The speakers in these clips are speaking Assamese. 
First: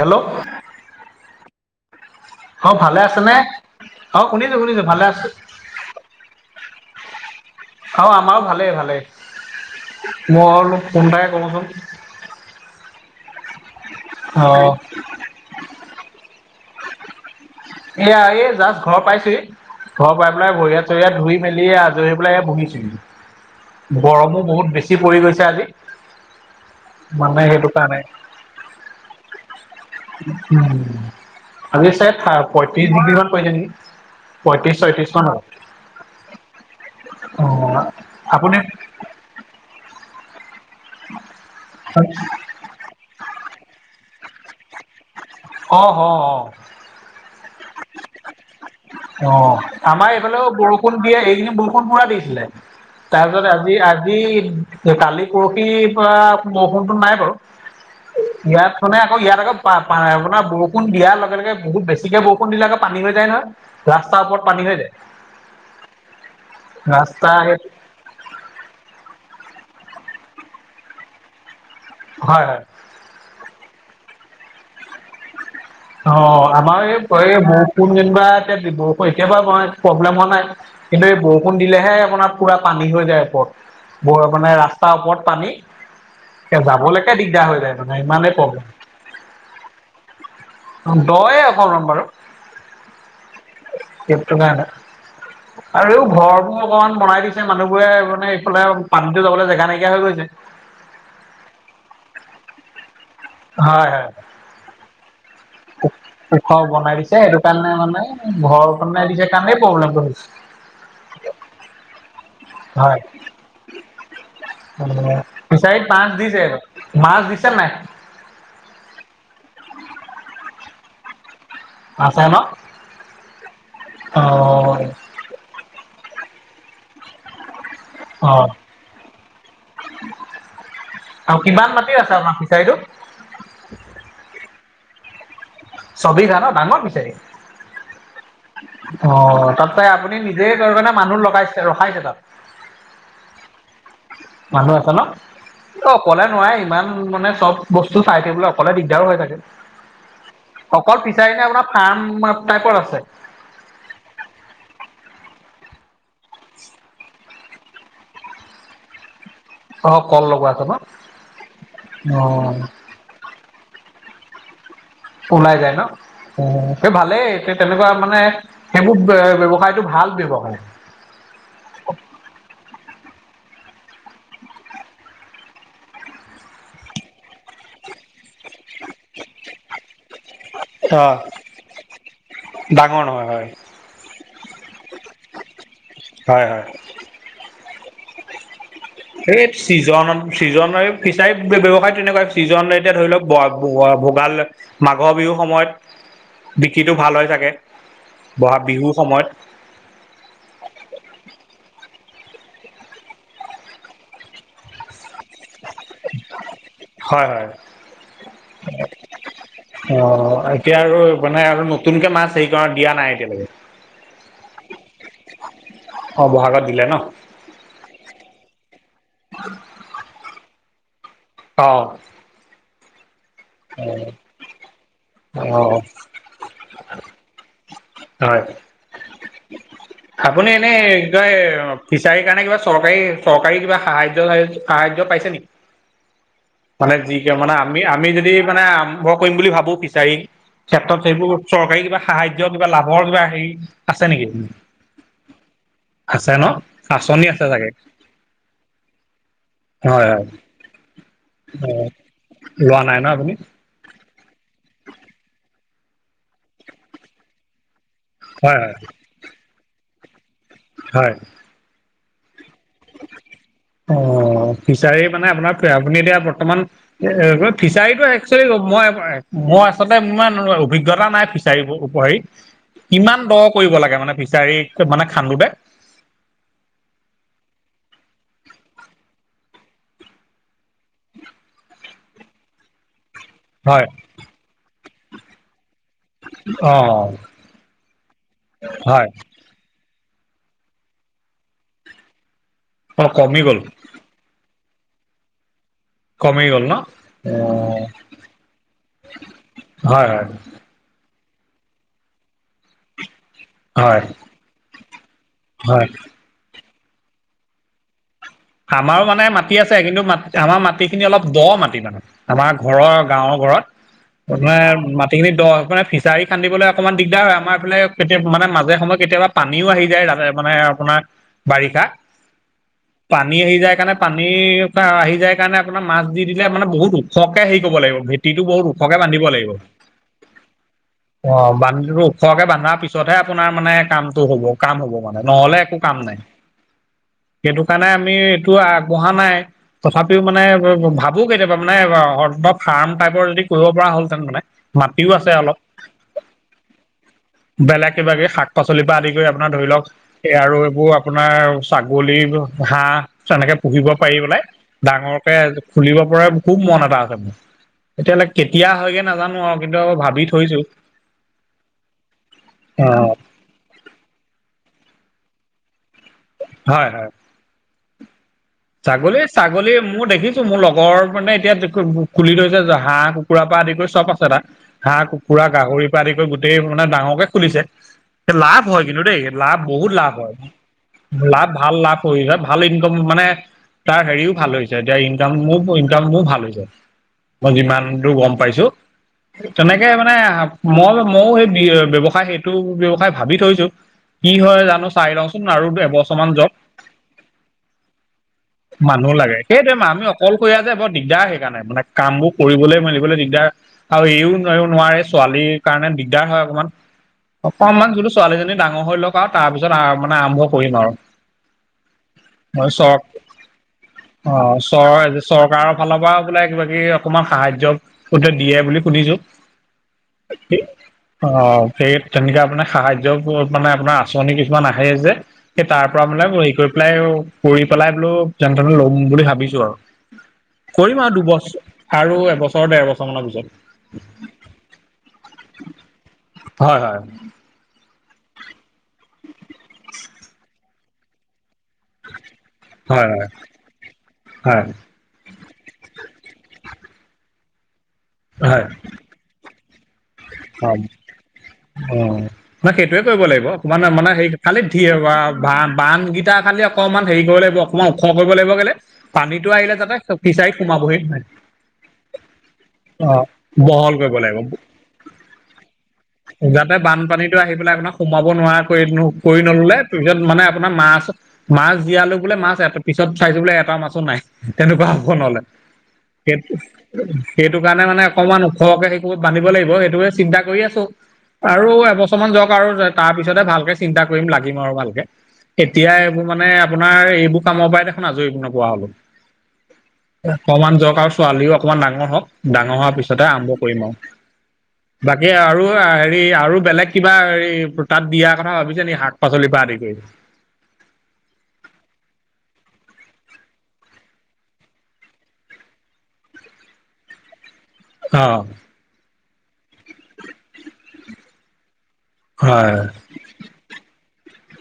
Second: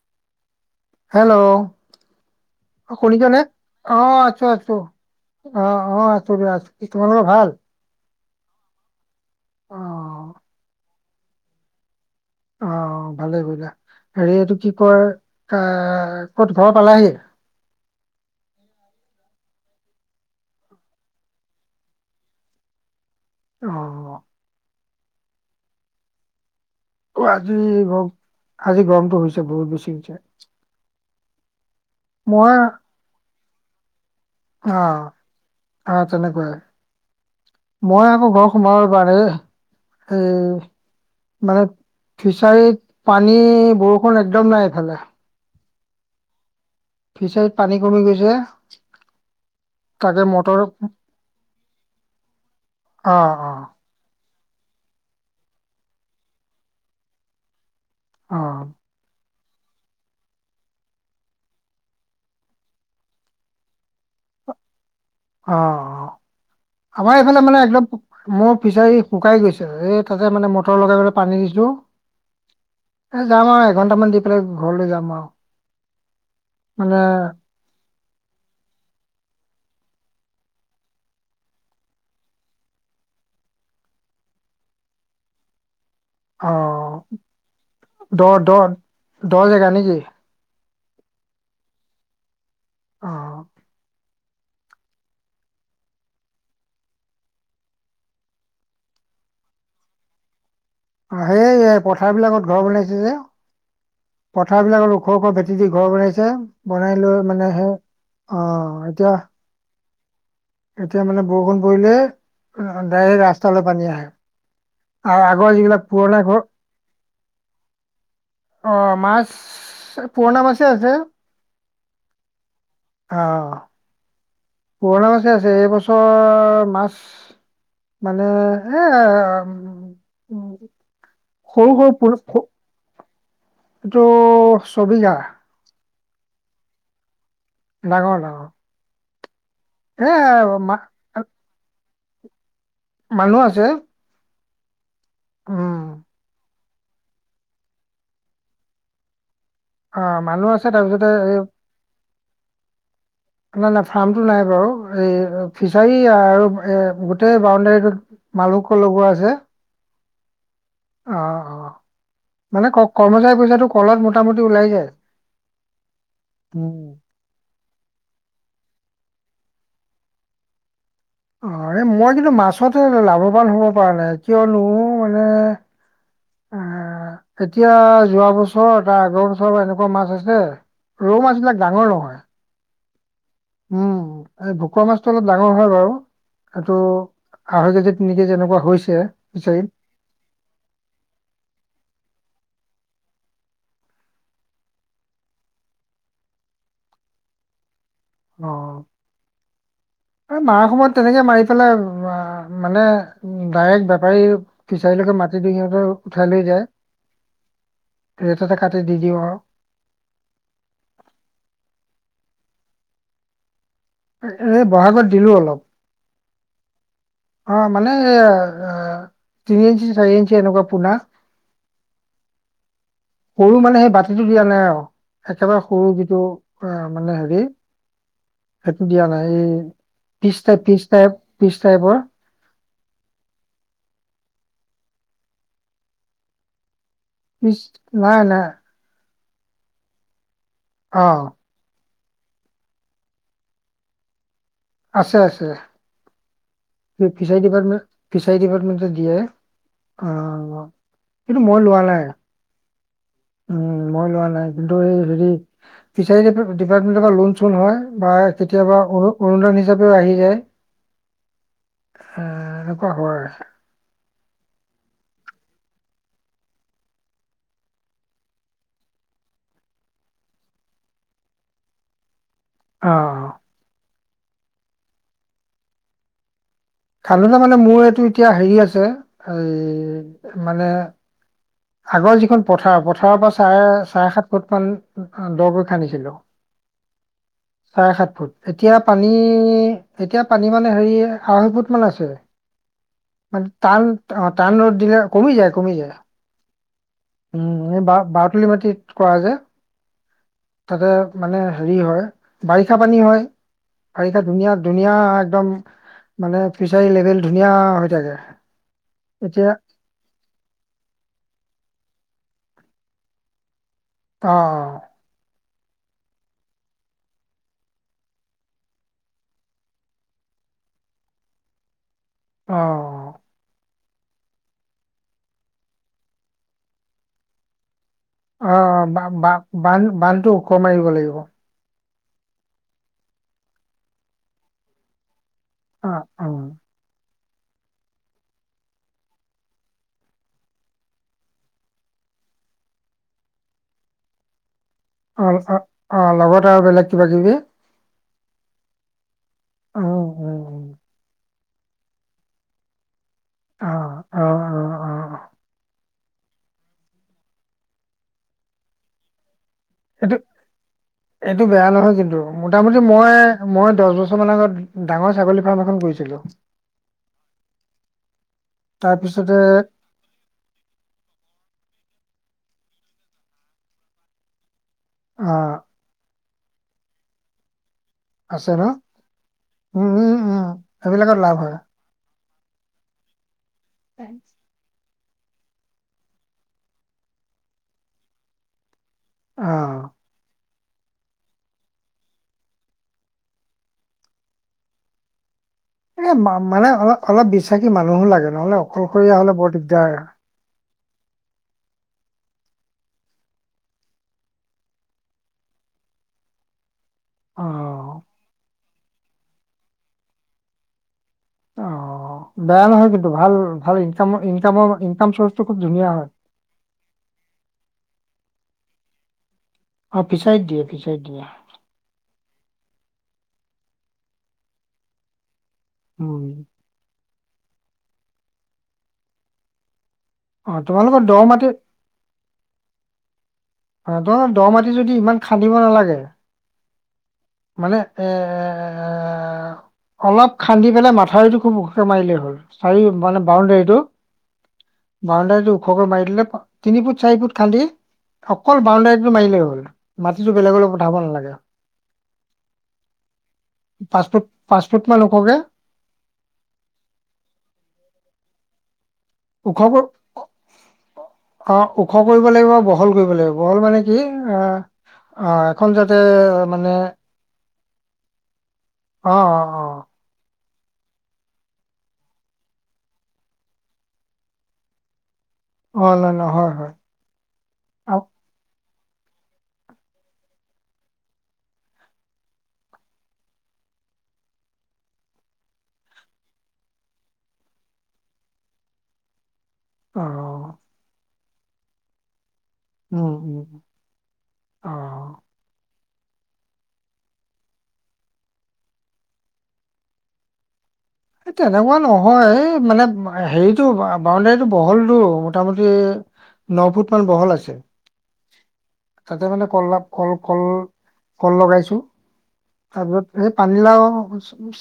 হেল্ল'। হেল্ল', অ ভালে আছেনে শুনিছানে? অ আছো, শুনিছো আছো। শুনিছো ভালে আছো অ, অ আছো দিয়া আছো। কি তোমালোকৰ ভাল? অ আমাও ভালেই, ভালেই। অ [unintelligible] সোমবাৰে ক'বচোন। অ, ভালেই কৰিলা। হেৰি অ এইটো কি কয়, কা ক'ত ঘৰ পালাহি? এয়া এই জাষ্ট ঘৰ পাইছোহি। ঘৰ পাই পেলাই ভৰি-হাত, চৰি-হাত ধুই মেলি এ আজৰি হৈ পেলাই বহিছোহি। অ গৰমো বহুত বেছি পৰি গৈছে আজি। অ, মানে আজি সেইটো কাৰণে, গম আজি গৰমটো হৈছে বহুত বেছি হৈছে। উম। আজি চাগে ফা মই পয়ত্ৰিছ ডিগ্ৰী মান কৰিলে নেকি? পঁয়ত্ৰিশ অ। ছয়ত্ৰিশ মান হ'ব অ, অ তেনেকুৱাই। মই আকৌ ঘৰ আপুনি সোমাও [unintelligible] এ মানে ফিচাৰীত পানী বৰষুণ একদম নাই এইফালে। ক হ অ। ফিচাৰীত পানী কমি গৈছে। অ, আমাৰ তাকে এইফালেও মটৰ বৰষুণ দিয়ে। এইখিনি বৰষুণ পুৰা দিছিলে। অ তাৰপিছত অ আজি আজি তে কালি পৰহি পৰা বৰষুণটো নাই বাৰু। অ ইয়াত মানে আকৌ ইয়াত আকৌ পা পা আপোনাৰ বৰষুণ দিয়াৰ লগে লগে বহুত বেছিকে ব বৰষুণ দিলে আকৌ পানী হৈ যায় নহয়। ৰাস্তাৰ ওপৰত পানী হৈ যায়। অ, অ। আমাৰ ৰাস্তা এইফালে সেই মানে একদম মোৰ ফিচাৰী শুকাই গৈছে। এই তাতে মানে মটৰ লগাই পেলাই পানী দিছো। হয়, হয়। এ যাম আও এঘণ্টামান দি পেলাই ঘৰলৈ যাম আও। অ, আমাৰ এই এই বৰষুণ যেনিবা একে বৰষুণ এতিয়া বা মই প্ৰব্লেম হোৱা নাই। কিন্তু এই বৰষুণ দিলেহে আপোনাৰ পুৰা পানী হৈ যায় ওপত। ব মানে ৰাস্তাৰ ওপৰত পানী, অ এ যাবলেকে দিগদাৰ হৈ যায় মানে দ ইমানেই দ প্ৰব্লেম। দ জেগা নে কি? অ দয়ে অকমান বাৰু। অ। কেপটো কাৰণে। [inaudible] আৰু ঘৰবোৰ অকমান বনাই দিছে মানুহবোৰে মানে এইফালে পানীটো যাবলে জেগা নাইকিয়া হৈ গৈছে। অ সেইয়ে পথাৰবিলাকত ঘৰ বনাইছে যে। হয়, হয়। পথাৰবিলাকত ওখ ওখ ভেট টি দি ঘৰ বনাইছে। ওখ বনাই দিছে লৈ সেইটো মানে কাৰণে সেই মানে আ ঘৰ বনাই এতিয়া দিছে কাৰণেই প্ৰব্লেমটো হৈছে এতিয়া মানে বৰষুণ পৰিলে ডাইৰেক ৰাস্তালে পানী আহে। অ আৰু আগৰ যিবিলাক ফিচাৰীত পাছ পুৰণা ঘৰ দিছে মাছ দিছে নাই? অ মাছ পুৰণা মাছেই আছে। আছে ন? অ, অ পুৰণা মাছেই আছে। এইবছৰ মাছ মানে অ সে এ উম আৰু সৰু কিমান সৰু মাটি পুল আছে আপোনাৰ সৰু- ফিচাৰীটো? এইটো ছবিঘা। ছবিঘা ন? ডাঙৰ ফিচাৰী। ডাঙৰ, ডাঙৰ। অ, তাত তাই এ আপুনি নিজে মা কৰেগে নে মানুহ লগাইছে ৰখাইছে তাত? মানুহ আছে। মানুহ আছে ন? উম অকলে নোৱাৰে ইমান মানে চব বস্তু চাই থাকিবলে অকলে দিগদাৰো হৈ থাকে। অ মানুহ আছে অকল তাৰপিছতে ফিচাৰী এই নে আপোনাৰ ফাৰ্ম টাইপৰ আছে? না, না ফাৰ্মটো নাই বাৰু। এই ফিচাৰী আৰু এ গোটেই বাউণ্ডাৰীটোত মালভোগ কল লগোৱা আছে। অ, কল লগোৱা আছে ন? অ, অ অ মানে ক কৰ্মচাৰী পইচাটো কলত মোটামুটি ওলাই যায়। ওলাই যায় ন? অ তে উম ভালেই। সে তেনেকুৱা মানে সেইবোৰ বে ব্যৱসায়টো ভাল ব্যৱসায়। অ এই মই কিন্তু মাছতে লাভৱান হ'ব পৰা নাই। কিয়নো মানে আ এতিয়া যোৱা বছৰ তাৰ আগৰ বছৰ বাৰ এনেকুৱা মাছ আছি অ [unintelligible] ৰৌ মাছবিলাক ডাঙৰ নহয়। ডাঙৰ নহয় হয় উম, এই ভকুৱা মাছটো অলপ ডাঙৰ হয় বাৰু, হয় হয়। এইটো আঢ়ৈ কেজি তিনি কেজি এনেকুৱা হৈছে। সেই ফিচাৰীত চিজনত ছিজনৰ ফিচাৰী ব্যৱসায় তেনেকুৱাই, ছিজন এতিয়া ধৰি লওঁক [unintelligible] ভোগাল মাঘৰ বিহুৰ সময়ত বিকিটো ভাল হৈ থাকে, অ বহাগ বিহুৰ সময়ত এই মাৰা সময়ত তেনেকে মাৰি পেলাই আ মানে ডাইৰেক বেপাৰী ফিচাৰীলৈকে মাটিটো সিহঁতে উঠাই লৈ যায়। হয় হয়। ৰেটতে কাটি দি দিওঁ আৰু। অ এতিয়া আৰু মানে আৰু নতুনকে মাছ হেৰি কৰা দিয়া নাই এতিয়ালৈকে। এ বহাগত দিলো অলপ। অ', বহাগত দিলে ন। অ', মানে তিনি ইঞ্চি চাৰি ইঞ্চি এনেকুৱা পোনা। অ'। সৰু মানে সেই বাতিটো দিয়া নাই আৰু অ একেবাৰে সৰু যিটো অ', মানে হেৰি হয়। সেইটো দিয়া নাই এই পিচ আপুনি টাইপ এনেই পিচ কি টাইপ কয় পিচ টাইপৰ ফিচাৰী [unintelligible] কাৰণে কিবা চৰকাৰী- চৰকাৰী কিবা সাহায্য-সাহায্য পাইছে নেকি, মানে যি মানে পিচ আমি আমি নাই যদি নাই মানে আৰম্ভ কৰিম বুলি ভাবো ফিচাৰি, ক্ষেত্ৰত অ সেইবোৰ চৰকাৰী কিবা সাহায্য কিবা লাভৰ কিবা হেৰি আছে নেকি। আছে-আছে। আছে ন। আঁচনি ফিছাৰী আছে চাগে ডিপাৰ্টমেণ্ট, ফিচাৰী ডিপাৰ্টমেণ্টত দিয়ে, হয় হয় অ' কিন্তু মই অ লোৱা নাই, লোৱা নাই ন আপুনি উম। মই লোৱা নাই, কিন্তু এই হেৰি ফিচাৰী দিপাৰ্তমেণ্টৰ পৰা লোন চোন হয় বা হয় হয় কেতিয়াবা অৰু অনুদান হিচাপেও আহি যায়। হয়। এ এনেকুৱা হয়। অ', ফিচাৰী মানে আপোনাৰ, আপুনি এতিয়া বৰ্তমান এ ফিচাৰীটো একচুৱেলি মই-মই আচলতে ইমান অভিজ্ঞতা নাই, ফিচাৰী উপৰ হেৰি। [inaudible] কিমান দ কৰিব লাগে মানে ফিচাৰী মানে খান্দোতে। খান্দোতে মানে মোৰ এইটো এতিয়া হেৰি আছে, এই মানে আগৰ যিখন পথাৰ, পথাৰৰ পৰা চাৰে হয় চাৰে সাত ফুট মান দকৈ খান্দিছিলো। অ চাৰে সাত ফুট, এতিয়া হয় পানী এতিয়া পানী মানে হেৰি, আঢ়ৈ ফুট মান আছে, অ কমি মানে গ'ল তাল অ', টান ৰ'দ দিলে কমি যায়-কমি যায়। কমি গ'ল ন। অ উম, এই বা বাওতুলি মাটিত কৰা যে। হয় হয় তাতে মানে হেৰি হয়, বাৰিষা পানী হয়। হয় বাৰিষা ধুনীয়া- ধুনীয়া একদম হয় মানে ফিচাৰী লেভেল ধুনীয়া হৈ থাকে। আমাৰো মানে এতিয়া মাতি আছ ছে, কিন্তু মানে আমাৰ মাটি খিনি অলপ দ মাটি মানে, আমাৰ ঘৰৰ গাঁৱৰ ঘৰত। অ মানে মা সেইখিনি দ মানে ফিচাৰি খান্দিবলে অকমান দিগদাৰ হয়, আমাৰ এফালে কেতিয়া মানে মাজে সময় কেতিয়াবা পানীও আহি যায় [unintelligible] মানে আপোনাৰ বাৰিষা। অ'। পানী আহি যায় কাৰণে পানীৰ আহি যায় কাৰণে আপোনাৰ মাছ দি দিলে মানে বহুত ওখকে হেৰি কৰিব লাগিব, ভে ভেটিটো অ অ বহুত ওখকে বা- বান্ধিব বা- লাগিব, বান্ধ বান্ধটো ওখ মাৰিব লাগিব অ', বান্ধিব ওখকৈ বান্ধাৰ পিছতহে আপোনাৰ মানে কামটো হ'ব, কাম হ'ব মানে নহ'লে একো অ কাম নাই। অ সেইকাৰনে আমি এইটো আগবঢ়া নাই। তথাপিও মানে ভাৱোঁ কেতিয়াবা মানে শদ [unintelligible] ফাৰ্ম টাইপৰ যদি কৰিব পৰা হল তেন মানে। মাটিও আছে অলপ [unintelligible] অ', লগত আৰু বেলেগ কিবা কিবি। বেলেগ কিবা কিবি, শাক পাচলিৰ পৰা আদি কৰি আপোনাৰ ধৰি লওঁক উম এই উম আৰু উম। এইবোৰ আপোনাৰ ছাগলী হাঁহ তেনেকে অ পুহিব পাৰি অ বেলাই। অ অ ডাঙৰকে খুলিব পৰা খুব মন এটা আছে মোৰ, তেতিয়াহ'লে কেতিয়া হয়গে নাজানোঁ আৰু। কিন্তু ভাবি থৈছো সেইটো-সেইটো বেয়া নহয় কিন্তু মোটামুটি অ মই মই দছ বছৰমান আগত ডাঙৰ ছাগলী ফাৰ্ম এখন কৰিছিলোঁ। হয়-হয়। তাৰপিছতে ছাগলী-ছাগলী মোৰ দেখিছ মোৰ লগৰ মানে এতিয়া খুলি থৈছে হাঁহ কুকুৰা পৰা আদি কৰি চব আছে তাৰ। হাঁহ অ কুকুৰা গাহৰিৰ পৰা আদি কৰি গোটেই মানে ডাঙৰকে খুলিছে। আছে লাভ ন হয় কিন্তু দেই লাভ উম বহুত লাভ উম হয়। উম সেইবিলাকত লাভ, হয় ভাল লাভ কৰি হয় ভাল ইনকম মানে তাৰ হেৰিও ভাল হৈ এতিয়া ইনকাম মোৰ ইনকাম মোৰ ভাল হৈছে, মই যিমান দূৰ গম পাইছোঁ। অ তেনেকে মানে মই মইো সেই ব্যয়ৱসায় সেইটো ব্যয়ৱসায় ভাবি থৈছোঁ, কি হয় জানোঁ চাই লওঁ আৰু [unintelligible] এ, যাওক মানে অলপ - অলপ বিশ্বাসী মানুহো লাগে নহ'লে অকলশৰীয়া হলে বৰ দিগদাৰ। অকল হৰিয়া যে বৰ দিগদাৰ সেইকাৰণে মানে কামবোৰ কৰিবলৈ মেলিবলৈ দিগদাৰ। আৰু এইও নোৱাৰে ছোৱালীৰ কাৰণে দিগদাৰ হয় অকমান। অ অকণমান বোলোঁ ছোৱালীজনী ডাঙৰ হৈ লওঁক আৰু তাৰপিছত মানে আৰম্ভ কৰিম আৰু। অ', বেয়া নহয় চৰক কিন্তু ভাল- ভাল ইনকামৰ-ইনকামৰ ইনকাম চৰ্চ টো খুব ধুনীয়া হয়। [unintelligible] বাকী অকমান সাহায্যৰ [unintelligible] দিয়ে বুলি শুনিছোঁ। অ ফিচাৰীত দিয়ে ফিচাৰীত দিয়ে অ'। সেই তেনেকা আপোনে সাহায্যৰ [unintelligible] মানে আপোনাৰ আচনি কিছুমান আহে যে। সেই তাৰ পৰা মানে উম হেৰি কৰি পেলাই কৰি পেলাই বোলোঁ যেনেতেনে লম বুলি ভাবিছোঁ আৰু। অ কৰিম তোমালোকৰ আৰু দ মাটি দুবছৰ আৰু এবছৰ ডেৰ বছৰ মানৰ পিছত। অ', দহ মাটি যদি ইমান খান্দিব নালাগে। হয়-হয়। মানে এ অলপ খান্দি পেলাই মাথাউৰিতটো খুব মাৰিলেই হ'ল চাৰি হয় মানে বৌন্দেৰিতো। হয় বৌন্দেৰিটো ওখ কৰি মাৰি দিলে তিনি ফুট চাৰি ফুট খান্দি অকল হয় বৌন্দেৰীটো মাৰিলে হল। মাটিটো বেলেগলৈ হয়। পঠাব নালাগে। অ', নাই সেইটোৱে কৰিব লাগিব। তানে পাঁচ মানে হে ফুট খালী পাঁচ ফুট মান ধ ওখকে বান-বান কেইটা খালি অকণমান হেৰি কৰিব লাগিব অকণমান ওখ কৰিব লাগিব কেলে? পানীতটো ওখ আহিলে কৰ- যাতে ফিচাৰীত সোমাবহি নোৱাৰে। অ', ওখ কৰিব লাগিব বহল অ কৰিব লাগিব, বহল মানে কি? কৰিব লাগিব অ' এখন যাতে মানে যাতে বানপানীতো আহি পেলাই আপোনাক সোমাব নোৱাৰা অ কৰি-কৰি অ অ নললে তাৰপিছত মানে আপোনাৰ মাছ মাছ জীয়ালোঁ বোলে মাছ পিছত চাইছোঁ বোলে এটা মাছো নাই। তেনেকুৱা হ'ব নহলে। অ ন ন সেই হয় হয় সেইটো কাৰণে মানে আও- অকমান ওখকে সেই কৰিব বান্ধিব লাগিব। সেইটো সেইটোৱে চিন্তা কৰি আছোঁ। আৰু এবছৰমানান যাওঁক আৰু তাৰ পিছতেহে ভালকে চিন্তা কৰিম লাগিম আৰু ভালকে। এতিয়া এইবোৰ মানে আপোনাৰ এইবোৰ কামৰ পৰাই দেখোন আজৰিব নোপোৱা হলোঁ। অ অকমান যাওঁক আৰু ছোৱালীও অকমান ডাঙৰ হওঁক, ডাঙৰ হোৱাৰ উম পিছতেহ উম আৰম্ভ কৰিম আৰু। অ'। বাকী আৰু হেৰি আৰু বেলেগ কিবা হেৰি তাত দিয়া কথা ভাবিছে নে শাক পাচলিৰ পৰা আদি কৰি? এই তেনেকুৱা নহয়, এই মানে হেৰিতটো বৌন্দেৰীতো বহলতটো মোটামুটি ন ফুট মান বহল আছে। অ'। তাতে মানে কলাভ কল-কল-কল লগাইছোঁ, হয় তাৰপিছত স পানীলাও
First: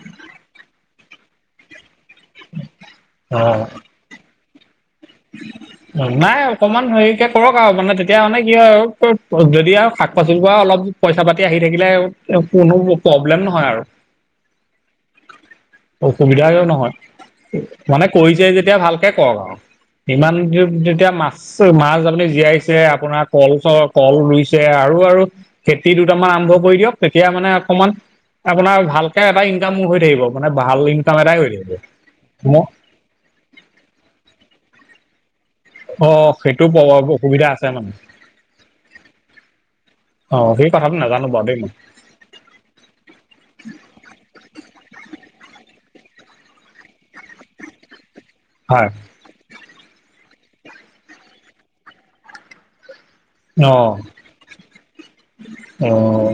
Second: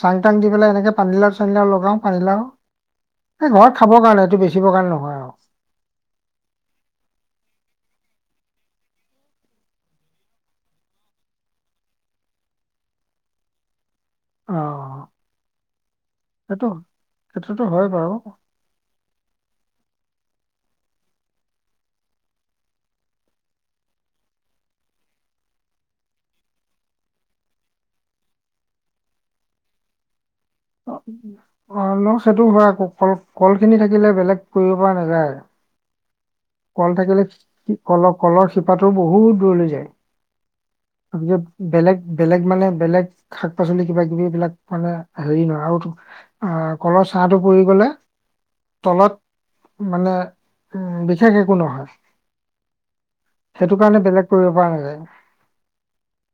চাং টান দি পেলাই এনেকৈ পানীলাও চানীলাও লগাওঁ। পানিলাও। এই অ ঘৰত খাবৰ কাৰণে এইটো বেচিবৰ কাৰণে নহয় আৰু। নাই অকমান হেৰিকে কৰক আৰু মানে তেতিয়া মানে কি হয় আৰু যদি আৰু শাক-পাচলিৰ পৰা অলপ পইচা-পাতি আহি থাকিলে কোনো প্ৰব্লেম নহয় আৰু। [inaudible] অসুবিধা সেইটো নহয়, সেইটোতো হয় মানে বাৰু কৰিছে যেতিয়া ভাল। তে কৰক বাৰু। ইমান [unintelligible] যেতিয়া মাছ মাছ আপুনি জীয়াইছে আপোনাৰ কল চ কল ৰুইছে আৰু-আৰু খেতি দুটামান আৰম্ভ কৰি দিয়ক, তেতিয়া মানে অকমান আপোনাৰ ভালকে এটা ইনকামো হৈ থাকিব। মানে ভাল ইনকাম এটাই হৈ থাকিব অ', ন? সেইটো ম হয়, আকৌ কল - কল খিনি থাকিলে বেলেগ কৰিব পৰা নাযায়। অ সেইটো কল থাকিলে অসুবিধা আছে মানে কলৰ - কলৰ শিপাটো বহুত দূৰলৈ যায়। অ', সেই কথাাতটো নাজানোঁ তাৰপিছত বাৰু দেই মই। বেলেগ বেলেগ মানে বেলেগ শাক-পাচলি কিবা-কিবি এই বিলাক মানে হেৰি নহয় আৰু টো আ কলৰ চাহটো পৰিু গলে হয় তলত মানে উম, বিশেষ একো নহয়। সেইটো কাৰণে অ বেলেগ কৰিব পৰা নাযায়। অ',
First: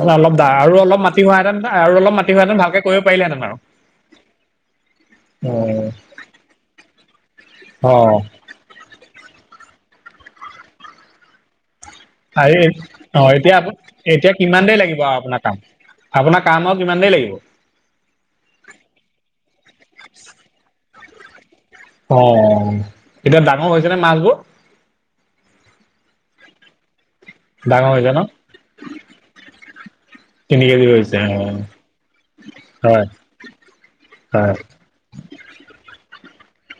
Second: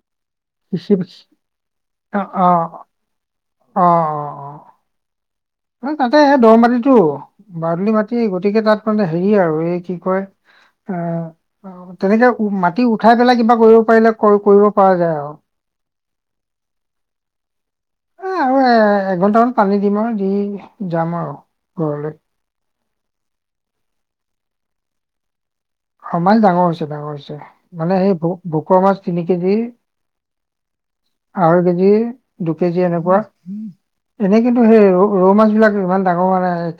মানে অলপ দা আৰু কৃষি অলপ মাি হোৱেতেন আৰু অলপ অ মাটি অ হোৱাহেতেন ভালকে কৰিব পাৰিলে হেঁতেন আৰু। অ', অ'। তাতে দ মাটিতটো বাৰলি অ', মাটি গতিকে তাত মানে হেৰি আৰু এই কি কয়? আ অ', তেনেকে উম, আৰু মাটি উঠাই অ', পেলাই এতিয়া কিবা আপ কৰিব পাৰিলে এতিয়া কিমান কৰিব দেৰি পৰা লাগিব যায় আৰু। আপোনাৰ কাম? আপোনাৰ কাম আৰু কিমান দেৰি লাগিব? এ আৰু এ এঘন্টামান পানী দিম আৰু দি যাম আৰু ঘৰত। অ', এতিয়া ডাঙৰ হৈছে নে মাছ বোৰ? অ', মাছ ডাঙৰ হৈছে - ডাঙৰ হৈছে ডাঙৰ মানে হৈছে সেই ন? ভোকুৱা মাছ তিনি কেজি তিনি কেজি হৈছে অ', আঢ়ৈ কেজি, দু কেজি হয়, এনেকুৱা। এনে হয়। কিন্তু সেই আৰু ৰৌ মাছবিলাক ইমান ডাঙৰ হোৱানাই।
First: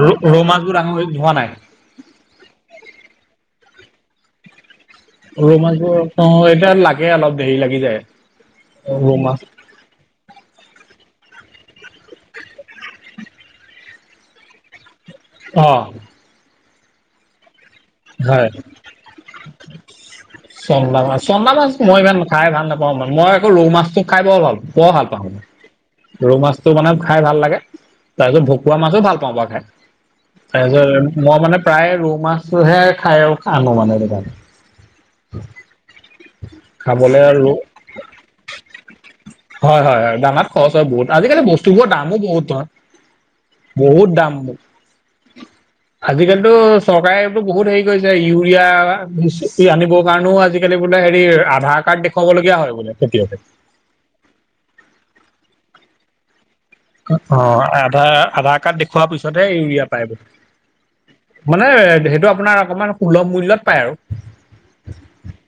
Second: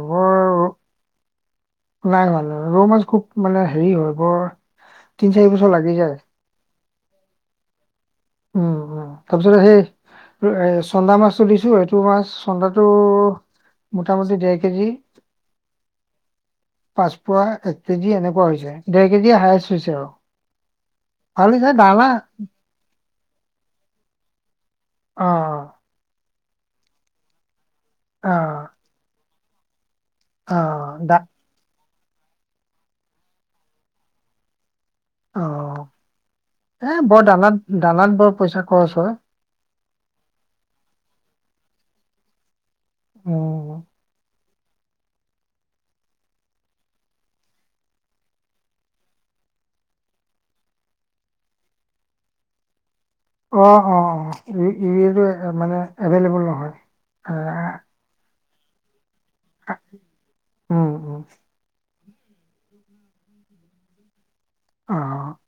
ৰৌ - ৰৌ মাছবোৰ ডাঙৰ হৈ হোৱা নাই? নাই হোৱা-নাই হোৱা, ৰৌ মাছ খুব মানে হেৰি হয় বৰ তিন চাৰি বছৰ লাগি ৰৌমাছবোৰ যায় এতিয়া লাগে অলপ দেৰি লাগি যায়। উম - উম ৰৌ মাছ তাৰপিছত সেই এ চন্দা মাছতটো দিছোঁ, এইটো মাছ চন্দাটো মোটামুটি দেৰ কেজি। অ'। পাচ পোৱা এক কেজি এনেকুৱা হয়। হৈছে। দেৰ কেজি হায়ষ্ট হৈছে আৰু। চন্দা মাছ - ভাল চন্দা মাছ হৈছে মই দানা ইমান খাই ভাল নাপাও মই, মই। আকৌ ৰৌ মাছটো খাই বৰ ভাল- বৰ ভাল পাওঁ। অ ৰৌ মাছটো মানে খাই ভাল লাগে। অ তাৰপিছত ভকুৱা মাছো ভাল পাওঁ বাৰু খাই। অ অ দা তাৰপিছত মই মানে প্ৰায় ৰৌ মাছ সহে খাই আৰু আনো মনে আৰু তান [unintelligible] অ', এ খাবলৈ বৰ আৰু দানাত - দানাত বৰ পইচা খৰচ হয়। হয় - হয় দানাত খৰচ হয় বহুত। আজিকালি বস্তুবোৰৰ দামো বহুত নহয়। উম, বহুত দাম। আজিকালিতো চৰকাৰে বহুত হেৰি কৰিছে, ইউৰিয়া আনিবৰ কাৰণেও আজিকালি বোলে হেৰি আধাৰ কাৰ্ড দে দেখাবলগীয়া হয় বোলে খেতিয়কে। অ', অ ', অ ', [unintelligible] মানে এভেইলেবল নহয়। অ', আহ, আধাৰ - আধাৰ কাৰ্ড দেখওুৱা পিছত পিছতহে ইউৰিয়া উম উম পাই। মানে সেইটো আপোনাৰ অকমান সুলভ মূল্যত পায় আৰু। অ'।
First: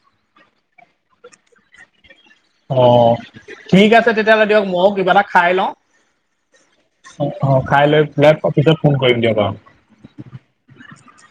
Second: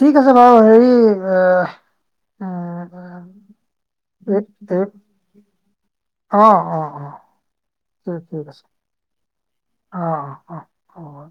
ঠিক আছে বাৰু হেৰি অ, অ', ঠিক আছে এ এই তেতিয়াহ'লে দিয়ক, এই মইও কিবা এটা খাই লওঁ। অ ', অ ', অ'। অ', অ', খাই লৈ ঠিক পেলাই ঠিক অ', আছে পিছত ফোন কৰিম দিয়ক বাৰু। অ', অ', হ'ব।